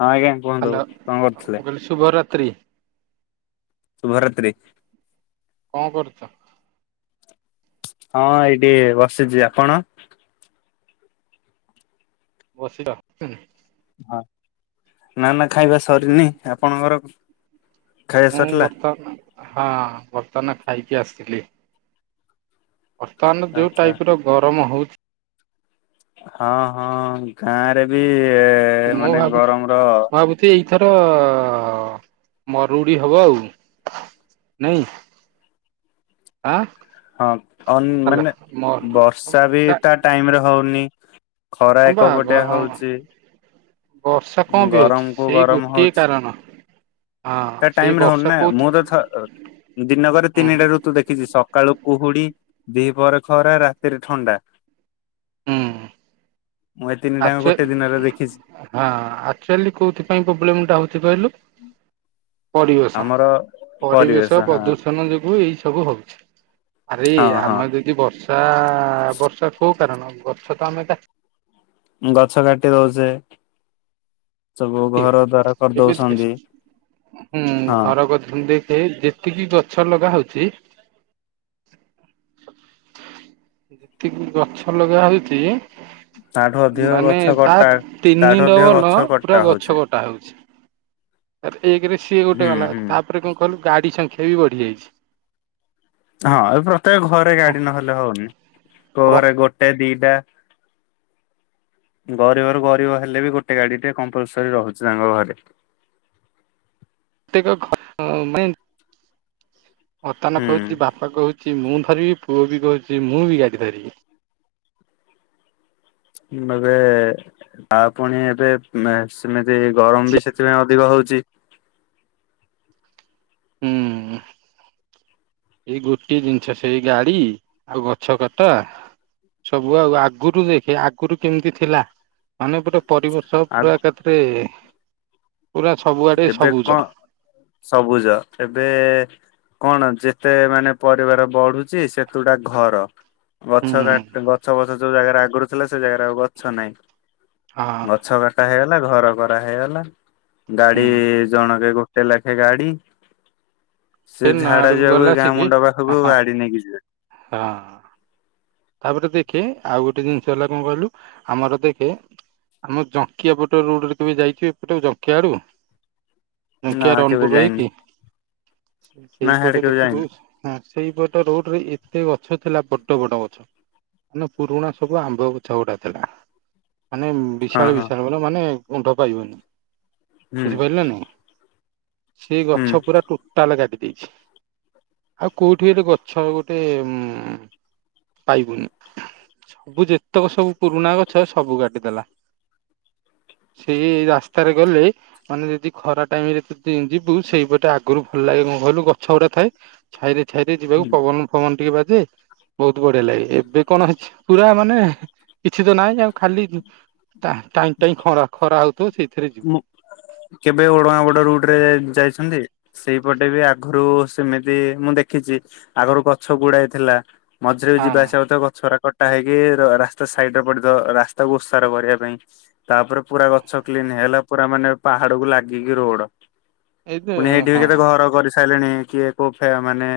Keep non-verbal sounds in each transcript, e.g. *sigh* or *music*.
ହଁ ଆଜ୍ଞା କୁହନ୍ତୁ ହାଲୋ। କଣ କରୁଥିଲେ ମୁଁ କହିଲି ଶୁଭରାତ୍ରି। ଶୁଭରାତ୍ରୀ। କଣ କରୁଛ? ହଁ ଏଇଠି ବସିଛି। ଆପଣ? ବସିଛ? ହଁ ନା ନା ଖାଇବା ସରିନି। ଆପଣଙ୍କର ଖାଇବା ମୁଁ ସରିଲା? ବର୍ତ୍ତମାନ ହଁ ବର୍ତ୍ତମାନ ଖାଇକି ଆସିଲି। ବର୍ତ୍ତମାନ ଯଉ ଆଚ୍ଛା ଟାଇପ ର ଗରମ ହଉ ହଁ ହଁ ଗାଁରେ ବି-ଇ-ଇ-ଇ ମାନେ ଗରମ ର ଏଥର-ଅ-ଅ-ଅ ମରୁଡ଼ି ହବ ଆଉ। ନିହିଁ ଆଁ ହଁ ଅ ହାଲୋ ମାନେ ମର ବର୍ଷା ବି ହଁ ତା ଟାଇମରେ ହଉନି। ଖରା ବା ଏକ ପଟିଆ ହଉଛି। ବର୍ଷା କଣ ବି ଗରମ ହଉଛି କୁ ସେଇ ଗରମ ଗୋଟିଏ ହଉଛି କାରଣ। ହଁ ତା ସେଇ ଟାଇମରେ ହଉନି ବର୍ଷା ନା କୋଉଥି ମୁଁ ତ ଛ ଅ ଦିନକରେ ହୁଁ ତିନିଟା ଋତୁ ଦେଖିଛି ସକାଳୁ କୁହୁଡ଼ି ଦିପର ଖରା ରାତିରେ ଥଣ୍ଡା। ହୁ ତିନିଟାକ ଗୋଟେ ଦିନରେ ଦେଖି ହଁ ଆଚୁଆଲି କୋଉଥିପାଇ ପ୍ରୋବ୍ଲେମ ଟା ହଉଛି କହିଲୁ ପରିବେଶ ଆମର ପରିବେଶ ପ୍ରଦୂଷଣ ଯୋଗୁ ଏଇ ସବୁ ହଉଛି। ଆରେ ହଁ ଆମେ ହଁ ଯଦି ବର୍ଷା-ଆ-ଆ-ଆ ବର୍ଷା କୋଉ କାରଣ ଗଛ ତ ଆମେ କା ଗଛ କାଟି ରହୁଛେ। ଏବେ ହୁଁ ହଁ ଘର କରିଛନ୍ତି। ସେ ଯେତିକି ଗଛ ଲଗା ହଉଛି ଯେତିକି ଗଛ ଲଗା ହଉଛି ତାଠୁ ଅଧିକ ମାନେ ଗଛ ତା କଟା ତିନି ତାଠୁ ଅଧିକ ଡବଲ ଗଛ ପୁରା କଟା ଗଛ ଛ ହଉଛି କଟା ହେଉଛି। ତ ଏକରେ ସିଏ ଗୋଟେ ହୁଁ ଗଲା ହୁଁ ତାପରେ କଣ କହିଲୁ ଗାଡି ସଂଖ୍ୟା ବି ବଢି ଯାଇଛି। ହଁ ଏ ପ୍ରତ୍ୟେକ ଘରେ ଗାଡି ନହେଲେ ହଉନି। କୋଉ ଘରେ ଗୋଟେ ଦି ଟା ଗରିବ ର ଗରିବ ହେଲେ ବି ଗୋଟେ ଗାଡି ଟେ କମ୍ପଲସରି ରହୁଛି ତାଙ୍କ ଘରେ। ଆ *inaudible* ଅତାନ ହୁଁ କହୁଛି ବାପା କହୁଛି ମୁଁ ଧରିବି ପୁଅ ବି କହୁଛି ମୁଁ ବି ଗାଡି ଧରିବି। ଏବେ-ଏ-ଏ ଆ ପୁଣି ଏବେ ମେ ସିମେ ସେ ଗରମ ବି ସେଥିପାଇଁ ଅଧିକ ହଉଛି। ହୁଁ। ଏଇ ଗୋଟିଏ ଜିନିଷ ସେଇ ଗାଡି, ଆଉ ଗଛ କଟା। ସବୁ ଆଉ ଆଗରୁ ଦେଖେ ଆଗରୁ କେମିତି ଥିଲା ମାନେ ପୁରା ପରିବର୍ଷ ଆଉ ପୁରା ଏକାଥରେ ପୁରା ସବୁଆଡେ ଏବେ ସବୁଜ କଣ ସବୁଜ ଏବେ-ଏ-ଏ କଣ ଯେତେ ମାନେ ପରିବାର ବଢୁଛି ସେତୁଟା ଘର। ଗଛ ହୁଁ କାଟ ଗଛ ବଛ ଯୋଉ ଜାଗାରେ ଆଗରୁ ଥିଲା ସେ ଜାଗାରେ ଆଉ ଗଛ ନାହିଁ। ହଁ ଗଛ କଟା ହେଇଗ ହେଲା ଘର କରା ହେଇଗଲା। ହୁଁ ଗାଡି ଜଣକେ ଗୋଟେ ଲେଖେ ଗାଡି। ସେ ଝାଡା ନୟାଗଡକୁ ଯିବାକୁ ଗଲା ଏ ଗାଁ ଆସିକି ମୁଣ୍ଡ ହଁ ପାଖକୁ ହଁ ଗାଡି ନେଇକି ଯିବେ। ହଁ। ତାପରେ ଦେଖେ ଆଉ ଗୋଟେ ଜିନିଷ ହେଲା କଣ କହିଲୁ ଆମର ଦେଖେ ଆମ ଜଙ୍କିଆ ପଟେ ରୋଡରେ କେବେ ଯାଇଛ ଏପଟେ ଜଙ୍କିଆ ଆଡୁ? ନା ମୁଖିଆ କେବେ ରଣପୁର ଯାଇନି ହେଇକି ନା ହିଆଡେ ସେଇପଟେ କେବେ ଯାଇନି ଦେଖିବୁ ଆ ସେଇପଟ ରୋଡ ରେ ଏତେ ଗଛ ଥିଲା ବଡ ବଡ ଗଛ। ମନେ ପୁରୁଣା ସବୁ ଆମ୍ବ ଗଛଗୁଡା ଥିଲା। ମାନେ ହଁ ବିଶାଳ ହଁ ବିଶାଳ ବଡ ମାନେ ଉଣ୍ଡ ପାଇବନି ହୁଁ ବୁଝିପାରିଲୁ ନା ନାଇଁ। ସେ ହୁଁ ଗଛ ପୁରା ଟୋଟାଲ କାଟି ଦେଇଛି ଆଉ କୋଉଠି ବି ଏଠି ଗଛ ଗୋଟେ ଉଁ। ପାଇବୁନୁ ସବୁ ଯେତେକ ସବୁ ପୁରୁଣା ଗଛ ସବୁ କାଟିଦେଲା। ସେଇ ରାସ୍ତାରେ ଗଲେ ମାନେ ଯଦି ଖରା ଟାଇମ ରେ ତୁ। ଦି ଯିବୁ ସେଇପଟେ ଆଗରୁ ଭଲ ଲାଗେ କଣ କହିଲୁ ଗଛ ଗୁରା ଥାଏ ଛାଇରେ। ଛାଇରେ ଯିବାକୁ ହୁଁ। ପବନ ଫବନ ଟିକେ ବାଜେ ବହୁତ ‌। ବହୁତ ବଢଆ ଲାଗେ ଏବେ କଣ ହେଇଛି ପୁରା ମାନେ କିଛି ତ ନାହିଁ ଆଉ ଖାଲି। ଟା ଟାଇଁ ଟାଇଁ ଖର ଖରା ହଉ ମୁଁ କେବେ ଓଡଗାଁ ପଟ ରୁଟ ରେ ଯାଇଛନ୍ତି? ସେଇପଟେ ବି ଆଗରୁ ସେମିତି ମୁଁ ଦେଖିଛି ଆଗରୁ ଗଛ ଗୁଡାଏ ଥିଲା। ମଝିରେ ବି ହଁ ଯିବା ଆସିବା ହଉଥିବ ଗଛରାକ। କଟା ହେଇକି ରାସ୍ତା ସାଇଟ ରେ ପଡିଥିବ ରାସ୍ତାକୁ ଉସାର କରିବା ପାଇଁ ତାପରେ ପୁରା ଗଛ। ହେଲା ପୁରା ମାନେ ପାହାଡକୁ ଲାଗିକି ରୋଡ ଏଇ ତ ପୁଣି ହେଇଠି ବି ହଁ କେତେ ଘର କରି ସାଇଲେଣି କିଏ କୋ ଫେ ମାନେ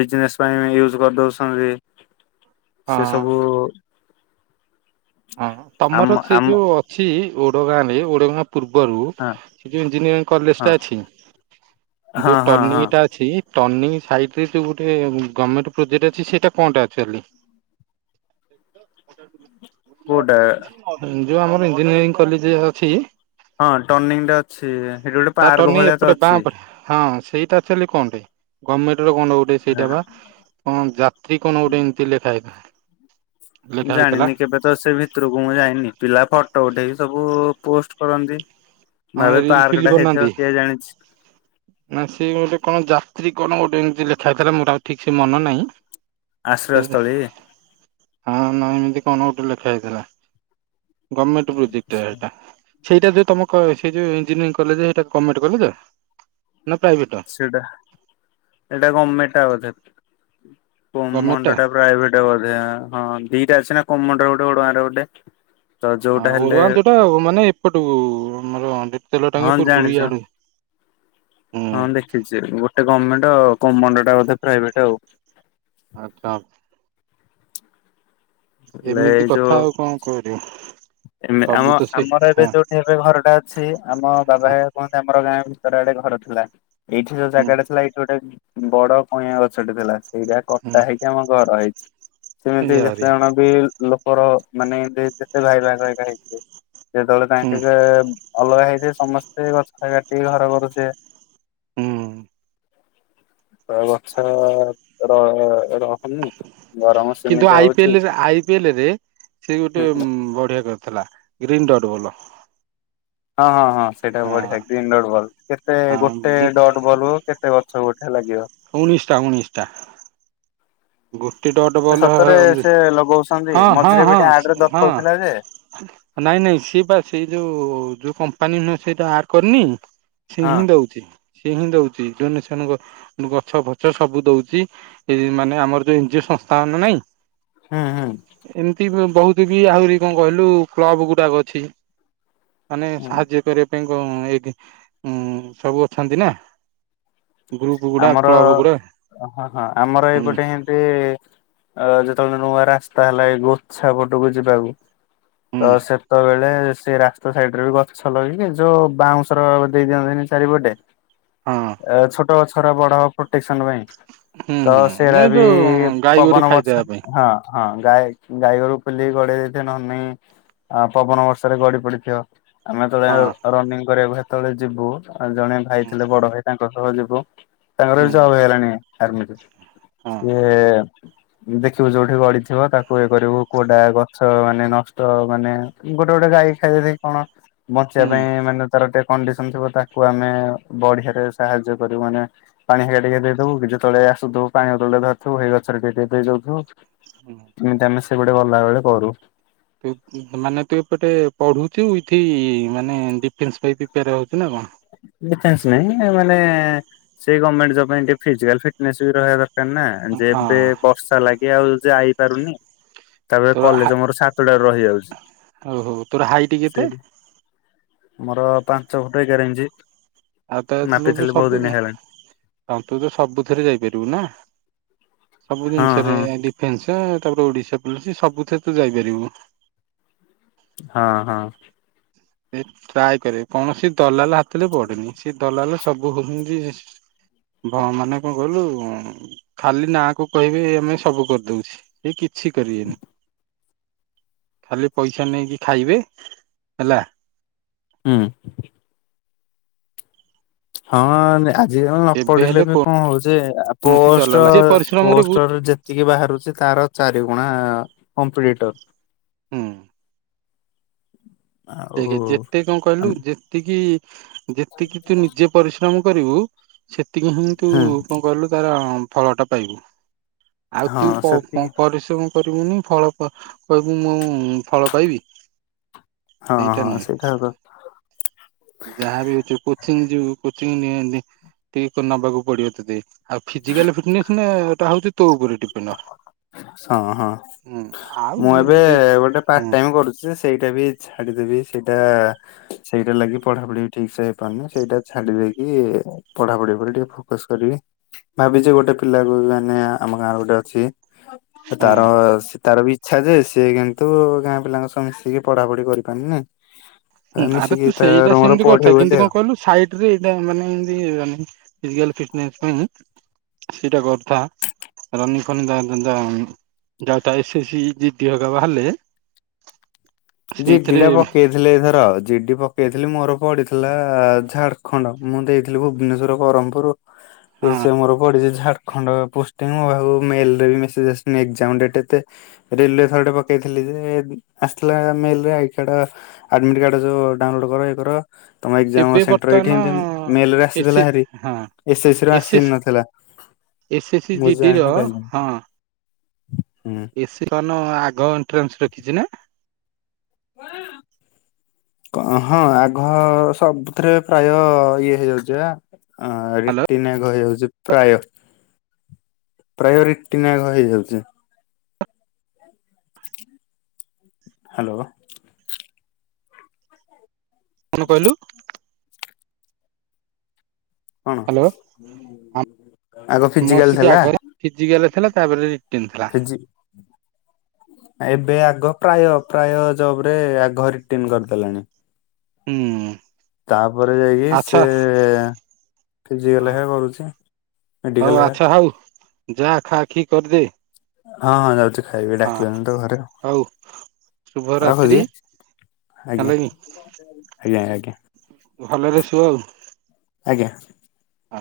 ବିଜନେସ ପାଇଁ ୟୁଜ କରିଦଉଛନ୍ତି। ସେ ହଁ ସବୁ। ହଁ ଆମ ତମର ସେ ଆମ ଯୋଉ ଅଛି ଓଡଗାଁ ରେ ଓଡଗାଁ। ପୂର୍ବରୁ ହଁ ସେ ଯୋଉ ଇଞ୍ଜିନିୟରିଂ କଲେଜ ହଁ ଟା ଅଛି ହଁ ଯୋଉ ହଁ ଟର୍ନିଂ ହଁ ଟା ଅଛି। ଟରନିଙ୍ଗ ସାଇଟରେ ଯୋଉ ଗୋଟେ ଗମେଣ୍ଟ ପ୍ରୋଜେକ୍ଟ ଅଛି ସେଇଟା କଣ ଟା ଆକଚୁଆଲି। କୋଉଟା ଯୋଉ ଆମର ଇଞ୍ଜିନିୟରିଂ କଲେଜ ଅଛି। ହଁ ଟର୍ନିଂ ଟା ଅଛି। ସେଠି ଗୋଟେ ତା ପାର୍କ ଟର୍ଣିଂ ଭଳିଆ ତ ଏପଟେ ବାଁ ଅଛି। ପେ ହଁ ସେଇଟା ଆକଚାଲି କଁ ପାଇଁ ଗମେଣ୍ଟ। ସେଠି କଣ ଗୋଟେ ସେଇଟା ବା କଣ ଯାତ୍ରୀ କଣ ଗୋଟେ ଏମିତି ଲେଖା ହେଇଥାଏ। ଜାଣିନି କେବେ ତ ସେ ଭିତରକୁ ମୁଁ ଯାଇନି ପିଲା ଫଟୋ ଉଠେଇକି‌। ସବୁ ପୋଷ୍ଟ କରନ୍ତି ହଁ ଭାବେ ରିଲ ପାର୍କ ଫିଲ୍ ଟା ହେଇଥିବ ବନାନ୍ତି କିଏ ଜାଣିଛି। ନା ସେ ଗୋଟେ କଣ ଯାତ୍ରୀ କଣ ଗୋଟେ ଏମିତି ଲେଖା ହେଇଥିଲା ମୋର ଆଉ ଠିକ ସେ ମନ ନାହିଁ। ସେ ତେ ଆଶ୍ରୟସ୍ଥଳୀ। ହଁ ନା ଏମିତି। କଣ ଗୋଟେ ଲେଖା ହେଇଥିଲା ଗମେଣ୍ଟ ପ୍ରୋଜେକ୍ଟ ଟା ସେଇଟା। ସେଇଟା ଯୋଉ ତମ କ ସେଇ ଜୋଉ ଇ୍ଜିନିୟରିଂ କଲେଜ ସେଇଟା ଗମେଣ୍ଟ କଲେଜ। ନା ପ୍ରାଇଭେଟ ସେଟା ଏଇଟା ଗମେଣ୍ଟ ଟା ବୋଧେ। କୋମଣ୍ଡ ଟା ପ୍ରାଇଭେଟ ବୋଧେ ହଁ ଦିଟା ଅଛି ନା କୋରେ ଗୋଟେ ଓଡଗାଁ ରେ ଗୋଟେ। ତ ଯୋଉଟା ହଁ ହେଲେ ଓଡଗାଁ ରେ ଯାଉଟା ମାନେ ଏପଟକୁ ଆମର। ତେଲ ହଁ ଟାଙ୍ଗି ପୂର୍ବରୁ ଜାଣିଛ ଇଆଡୁ ହୁଁ ହଁ ଦେଖିଛି ଗୋଟେ ଗମେଣ୍ଟ। କୋମଣ୍ଡ ଟା ବୋଧେ ପ୍ରାଇଭେଟ ଆଉ। ଆଛା। ହେଲେ ଏମିତି କଥା ଆଉ କଣ କରିବ। ଏମେ ସବୁ ଆମ ତ ସେଇ ଆମର ଏବେ ହଁ ଯୋଉଠି ଏବେ ଘରଟା ଅଛି ଆମ ବାବା ଘରିକା କୁହନ୍ତି ଆମର। ଗାଁ ଭିତର ଆଡେ ଘର ଥିଲା ଏଇଠି ଯୋଉ ହୁଁ ଜାଗାଟା ଥିଲା ଏଇଠି ଗୋଟେ ବଡ କଇଁଆ ଗଛଟେ ଥିଲା। ସେଇଟା କଟା ହୁଁ ହେଇକି ଆମ ଘର ହେଇଛି ସେମିତି ଯେତେ ୟାରିଆ ଜଣ ବି ଲୋ କ ର ମାନେ ଯେତେ ଭାଇ ଭାଗ ଏକା ହେଇ ଥିବେ ଯେତେବେଳେ ହୁଁ ତାଙ୍କ ଯେ। ଅଲଗା ହେଇଥିବେ ସମସ୍ତେ ଗଛ ଟା କାଟିକି ଘର କରୁଥିବେ। ହୁଁ। ପ୍ରାୟ ଗଛ ର ରହୁନି। ଗରମ କିନ୍ତୁ ସେମିତି ଆଇ ହଉଛି। ପିଏଲ ଆଇ ପିଏଲରେ ସେ ଗୋଟେ ହୁଁ ହୁଁ ବଢିଆ କ ରିଥିଲା ଗ୍ରୀନଡ ରୋଲ। ହଁ ହଁ ହଁ ସେଇଟା ବଢିଆ ଗ୍ରୀନ ଡଟ ବଲ କେତେ ହଁ ଗୋଟେ ଡଟ ବଲ୍ କୁ କେତେ ଗଛ ଗୋଟେ। ଲାଗିବ। ଉଣୀଶଟା ଉଣୀଶଟା। ଗୁଟେ ଡଟ ସେ ବଲ ସତରେ ଉ ସେ ଲଗଉଛନ୍ତି ହଁ ହଁ ମଝିରେ ବି ଟିକେ ଆଡରେ ହଁ ହଁ। ଦଖଉଥିଲା ଯେ ନାଇଁ ନାଇଁ ସିଏ ପା ସେଇ ଯୋଉଁ। ପାନି ନହଁ ସେଇଟା ଆର କରିନି ସେଏ ହଁ। ହିଁ ଦଉଛି। ସିଏ ହିଁ ଦଉଛି ଡୋନେସନ ସେ ଗଛଫଛ ସବୁ ଦଉଛି ଏ ମାନେ ଆମର ଏନ୍ ଜି ଓ ସଂସ୍ଥା ନାଇଁ ହୁଁ ହୁଁ। ଏମତି ବହୁତ ବି ଆହୁରି କଣ କହିଲୁ କ୍ଲବଗୁଡାକ ଅଛି। ମାନେ ହୁଁ ସାହାଯ୍ୟ କରିବା ପାଇଁ। ଏ ସବୁ ଅଛନ୍ତି ନା। ଗ୍ରୁପ ଗୁଡା ଆମର କ୍ଲବ ଗୁଡା ହଁ ହଁ ଆମର ହୁଁ ଏଇପଟେ ଏମତି ଅ ଯେତେବେଳେ ନୂଆ ରାସ୍ତା ହେଲା ଏଇ ଗୋଛା ପଟକୁ ଯିବାକୁ ହୁଁ ତ ସେତେବେଳେ ସେ ରାସ୍ତା ସାଇଡରେ ବି ଗଛ ଲଗଇକି ଯୋଉ ବାଉଁଶର ଦେଇ ଦିଅନ୍ତିନି ଚାରିପଟେ। ହଁ ଛୋଟ ଗଛଓରା ବଡ ହ ପ୍ରଟେ ପାଇଁ ହୁଁ ତ ହୁଁ ସେଟା ଏ ବି ଯୋଉ ଗାଈ ଗୋରୁ ପବନ ବର୍ଷ ଖାଇଦବା ପାଇଁ ହଁ ହଁ। ଗାଈ ଗାଈଗୋରୁ ପୁଲିକି ଗଡେଇ ଦେଇଥିବ ନହେଲେ ନାଇଁ ଆ ପବନ ବର୍ଷାରେ ଗଡି ପଡିଥିବ। ଆମେ ହେବେଳେ ହଁ ରନିଂ କରିବାକୁ ସେତେବେଳେ ଯିବୁ ଜଣେ ଭାଇ ହୁଁ ଥିଲେ ବଡ ଭାଇ ତାଙ୍କ ସହ ଯିବୁ। ତାଙ୍କର ବି ହୁଁ ଜବ ହେଇଗଲାଣି ଆର୍ମିରେ ହଁ ସିଏ ଦେଖିବୁ ଯୋଉଠି ଗଡିଥିବ ତାକୁ ଇଏ କରିବୁ କୋଡା ଗଛ ମାନେ ନଷ୍ଟ ମାନେ ଗୋଟେ ଗୋଟେ ଗାଈ ଖାଇଦିଏ କଣ। ବଞ୍ଚିବା ହୁଁ ପାଇଁ ମାନେ ତାର ଟିକେ କଣ୍ଡିସନ ଥିବ ତାକୁ ଆମେ ବଢିଆରେ ସାହାଯ୍ୟ କରି ଯ ମାନେ ପାଣି ହେରିକା ଦେଇଦବୁ କି ଯେତେଳେ ଆସୁଥୁବୁ ପାଣିବୋତଲ ଟେ ଧରିଥିବୁ ସେଇ ଗଛରେ ଟିକେ ଟିକେ ଦେଇଦଉଥିବୁ। ହୁଁ ଏମିତି ଆମେ ସେଭଟେ ଗଲାବେେଳେ କରୁ। ତୁ ମାନେ ତୁ ଏପଟେ ପଢୁଛୁ ଏଇଠି ମାନେ ଡିଫେନ୍ସ ପାଇଁ ପ୍ରିପାର ହଉଚୁ ନା କଣ? ଡେଫେନ୍ସ ନାଇ ମାନେ ସେଇ ଗର୍ଣମେଣ୍ଟ ଜବ ପାଇଁ ଟିକେ ଫିଜିକାଲ ଫଟନସ୍ ବି ରହିବା ଦରକାର। ନା ଯେ ହଁ ଏବେ ବର୍ଷା ଲାଗେ ଆଉ ଯାଇପାରୁନି। ତାପରେ ତୋର ହା କଲେଜ ମୋର ସାତଟାରୁ ରହି ଯାଉଛି ହଉ ହଉ ତୋର ହାଇଟ କେତେ? ସେ। ଆମର ପାଞ୍ଚଫୁଟ ଏଗାର ଇଞ୍ଚ୍। ଆଉ ତ ତ ତ ସବୁ ତୁ ତ ସବୁଥିଥରେ ଯାଇପାରିବୁ ନା। ସବୁ ହଁ ଜିନିଷରେ ହଁ। ଡିଫେନ୍ସ ତାପରେ ଓଡିଶା ପୋଲିସ ସବୁଥିରେ ତୁ ଯାଇପାରିବୁ। ହଁ ହଁ। ସେ ଟ୍ରାଏ କରେ କୌଣସି ଦଲାଲ ହାତରେ ପଡେନି ସେ ଦଲାଲ ସବୁ ହଉଛନ୍ତି। ଭ ମାନେ କଣ କହିଲୁ ଖାଲି ନାକୁ କହିବେ ଆମେ ସବୁ କରିଦଉଛି। କି କିଛି କରିବେନି ଖାଲି ପଇସା ନେଇକି ଖାଇବେ। ହେଲା। ହୁଁ। ହଁ। ଯିଏ ନ କେବେ ପଢିଲେ ହେଲେ କୋ ବି କଣ ହଉଛି କୌଣସି ପୋଷ୍ଟ ଦଲାଲ ଯିଏ ପରିଶ୍ରମ କରିବୁ ପୋଷ୍ଟରରେ ଯେତିକି ବାହାରୁ ତାର ଚାରିଗୁଣା କମ୍ପିଟିଟର। ହୁଁ। ଆଉ ଦେଖେ ଯେତକ କଣ କହିଲୁ ଯେତିକି ଯେତିକି ତୁ ନିଜେ ପରିଶ୍ରମ କରିବୁ ସେତିକି ହିଁ ତୁ ହୁଁ କଣ କଲୁ ତାର ଫଳଟା ପାଇବୁ। ଆଉ ତୁ ହଁ ସେତିକି ପରିଶ୍ରମ କରୁ *unintelligible* ଫଳ କହିବୁ ମୁଁ ଫଳ ପାଇବି। ହଁ ହଁ ସେଇଟା ସତ। ଯାହାବ ହଉଛି କୋଚିଂ ଯିବି କୋଚିଂ ନେ ଟିକେ ନବାକୁ ପଡିବ ତତେ ଆଉ ଫିଜିକାଲ ଫିଟନେସଟା ନା ହଉଛି ତୋ ଉପରେ ଡିପେନଣ୍ଡ। ହଁ ହଁ ମୁଁ ଆଉ ଏବେ ଗୋଟେ ପାର୍ଟ ହଁ ଟାଇମ କରୁଛି ସେଇଟା ବି ଛାଡିଦେବି ସେଇଟା ସେଇଟା ଲାଗି ପଢାପଢି ବି ଠିକ ସେ ହେଇପାରୁନି ସେଇଟା ଛାଡିଦବି। ପଢାପଢି ଉପରେ ଟିକେ ଫୋକସ କରିବି। ଭାବିଚି ଗୋଟେ ପିଲାକୁ ମାନେ ଆମ ଗାଁ ର ଗୋଟେ ଅଛି ହଁ ତାର ସେ ତାର ବି ଆଛା ଯେ ସିଏ କିନ୍ତୁ ଗାଁ ପିଲାଙ୍କ ସହ ମିଶିକି ପଢାପଢି କରିପାରୁନି। ଆରେ ମିଶିକି ତୁ ତାର ସେଇଟା ମୋର ସେମିତି କରିଥା ପଢିବୁ ବୋଲି କିନ୍ତୁ ଆଉ। କଣ କହିଲୁ ସାଇଟ୍ ରେ ଏଇଟା ମାନେ ଏମିତି ଫିଜିକାଲ ଫିଟ୍ ଉଁ ହୁଁ ସେଇଟା କରୁଥାଆ। *unintelligible* ଜିଡି ଟା ପକେଇଥିଲେ ଏଥର। ଜିଡି ପକେଇଥିଲି ମୋର ପଡିଥିଲା ଝାଡଖଣ୍ଡ ମୁଁ ଦେଇଥିଲି ଭୁବନେଶ୍ୱର ବ୍ରହ୍ମପୁର ଏ ହଁ ସେ ମୋର ପଡିଚି ଝାଡଖଣ୍ଡ। ଖଣ୍ଡ ପୋଷ୍ଟି ନୁହେଁ ମୋ ପାଖକୁ ମେଲ୍ ରେ ବି ମେସେଜ ଆସିିନି ଏକ୍ଜାମ ଡେଟ୍ ଏତେ ରେଲୱେ ଥରଟେ ପକେଇଥିଲି। ଆସିଥିଲା ମେଲରେ ଆଇକାର୍ଡ ଆଡମିଟକାର୍ଡ ଯୋଉ ଡାଉନଲୋଡ କର ଇଏ କର। ତମ ଏକ୍ଜାମ ଏବେ ସେଣ୍ଟର ଏଇଠି ବର୍ତ୍ତମାନ ଏମିତି ମେଲରେ ଏସି ଆସିଥିଲା ହାରି। ହଁ ଏସ୍ଏସସି ର ଆସି ନଥିଲା। ଏସ୍ଏସସି ମୁଁ ଜିଡିର ଜାଣି ପାରିଲିନି ହଁ ହୁଁ। ଏସି କନ ଆଗ ଏଣ୍ଟ୍ରାନ୍ସ ରଖିଚି ନା? ହଁ ଆଗଃ ସବୁଥିରେ ପ୍ରାୟ ଇଏ ହେଇଯାଉଚି ବା ଅ ହ୍ୟାଲୋ ରିଟିନ ଆଗ ହେଇଯାଉଚି। ପ୍ରାୟ ପ୍ରାୟ ରିଟିନ ଆଗ ହେଇଯାଉଚି। ହାଲୋ। କଣ କହିଲୁ? କଣ ହାଲୋ ଆଗ ଆମ ଫିଜିକାଲ *inaudible* ଥିଲା ଆଗରେ ଫିଜିକାଲ ଥିଲା ତାପରେ ରିଟିନ ଥିଲା। ଫିଜି ଏବେ ଆଗ ପ୍ରାୟ ପ୍ରାୟ ଜବ୍ ରେ ଆଗ ରିଟିନ କରିଦେଲାଣି। ହୁଁ। ତାପରେ ଯାଇକି ସେ ଆଚ୍ଛା ଫିଜିକାଲ ହେ କରୁଚି ମେଡିକାଲ ହେ ଯାଆ ଖା ଖି କରିଦେ। ହଁ ହଁ ଯାଉଚି ଖାଇବି ହଁ ଡାକିଲେଣିତ ଘରେ ହଉ ଶୁଭ ରାତ୍ରି ରଖୁଚି। ଆଜ୍ଞା, ହେଲାକି ଆଜ୍ଞା, ଆଜ୍ଞା। ଭଲରେ ଶୁଅ ଆଉ। ଆଜ୍ଞା। ଆ